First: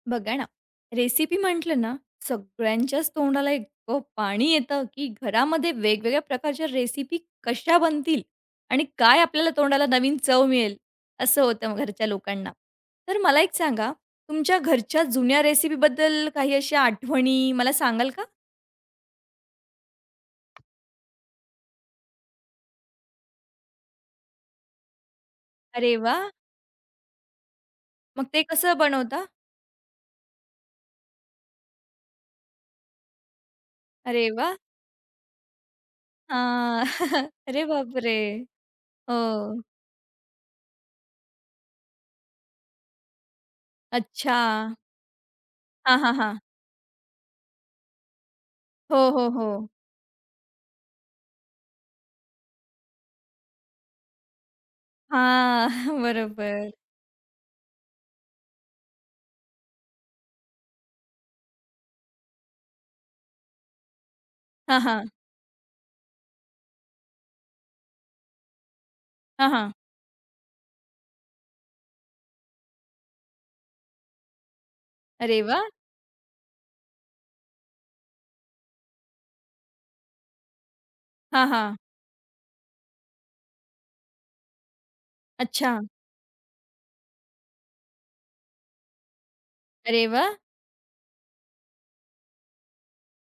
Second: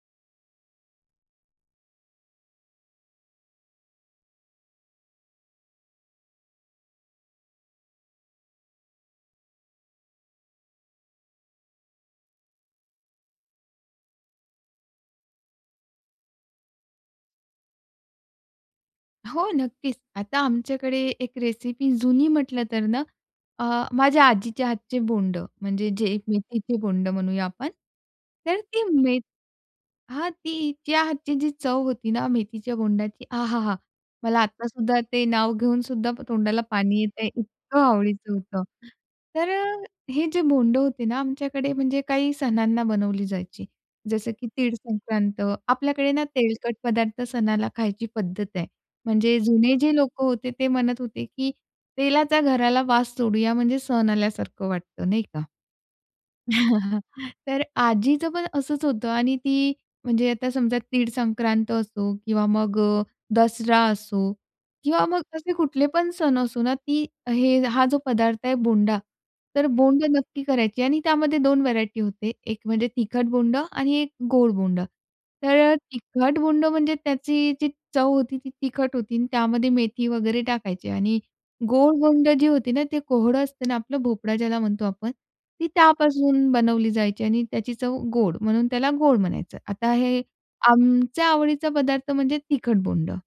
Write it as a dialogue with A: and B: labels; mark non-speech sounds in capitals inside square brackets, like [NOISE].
A: बघा ना, रेसिपी म्हटलं ना, सगळ्यांच्याच तोंडाला इतकं पाणी येतं की घरामध्ये वेगवेगळ्या प्रकारच्या रेसिपी कशा बनतील आणि काय आपल्याला तोंडाला नवीन चव मिळेल, असं होतं घरच्या लोकांना. तर मला एक सांगा, तुमच्या घरच्या जुन्या रेसिपीबद्दल काही अशा आठवणी मला सांगाल का?
B: हो, नक्कीच. आता आमच्याकडे एक रेसिपी जुनी म्हटलं तर ना, अ, माझ्या आजीच्या हातचे बोंडं म्हणजे
A: अरे
B: जे
A: वाह!
B: मेथीचे बोंडं म्हणूया आपण,
A: मग ते
B: तर
A: कसं
B: ती मे
A: बनवता?
B: हां, तीच्या हातची जी चव होती ना मेथीच्या बोंडाची. आहाहा!
A: अरे
B: मला
A: वाह!
B: आत्तासुद्धा ते नाव घेऊनसुद्धा
A: आ,
B: तोंडाला पाणी येतंय.
A: [CHUCKLES] अरे,
B: इतकं
A: बापरे!
B: आवडीचं होतं. तर
A: हो.
B: अ, हे जे बोंड होते ना, आमच्याकडे म्हणजे काही सणांना बनवली जायची. जसं की तीळ
A: अच्छा.
B: संक्रांत.
A: हां,
B: आपल्याकडे
A: हां,
B: ना
A: हां.
B: तेलकट पदार्थ सणाला खायची पद्धत आहे.
A: हो, हो,
B: म्हणजे
A: हो.
B: जुने जे लोकं होते ते म्हणत होते, की तेलाचा घराला वास सोडूया म्हणजे सण आल्यासारखं वाटतं नाही का.
A: हां, [CHUCKLES] बरोबर.
B: [CHUCKLES] तर आजीचं पण असंच होतं आणि ती म्हणजे आता समजा तीळ संक्रांत असो किंवा मग अ, दसरा असो
A: हां,
B: किंवा
A: हां.
B: मग असे कुठले पण सण असो ना, ती हे हा जो पदार्थ आहे बोंडा,
A: हां,
B: तर
A: हां.
B: बोंडं नक्की करायची आणि त्यामध्ये 2 व्हेरायटी होते. एक म्हणजे तिखट बोंडं आणि एक गोड बोंडं.
A: अरे
B: तर
A: वाह!
B: अ, तिखट बोंडं म्हणजे त्याची जी चव होती ती तिखट होती आणि त्यामध्ये मेथी वगैरे टाकायची आणि
A: हां, हां.
B: गोड बोंडं जी होती ना, ते कोहळं असतं ना आपलं, भोपळा ज्याला म्हणतो आपण. ती
A: अच्छा.
B: त्यापासून बनवली जायची आणि त्याची चव गोड म्हणून त्याला गोड म्हणायचं. आता
A: अरे
B: हे
A: वाह!
B: आमच्या आवडीचा पदार्थ म्हणजे तिखट बोंडं.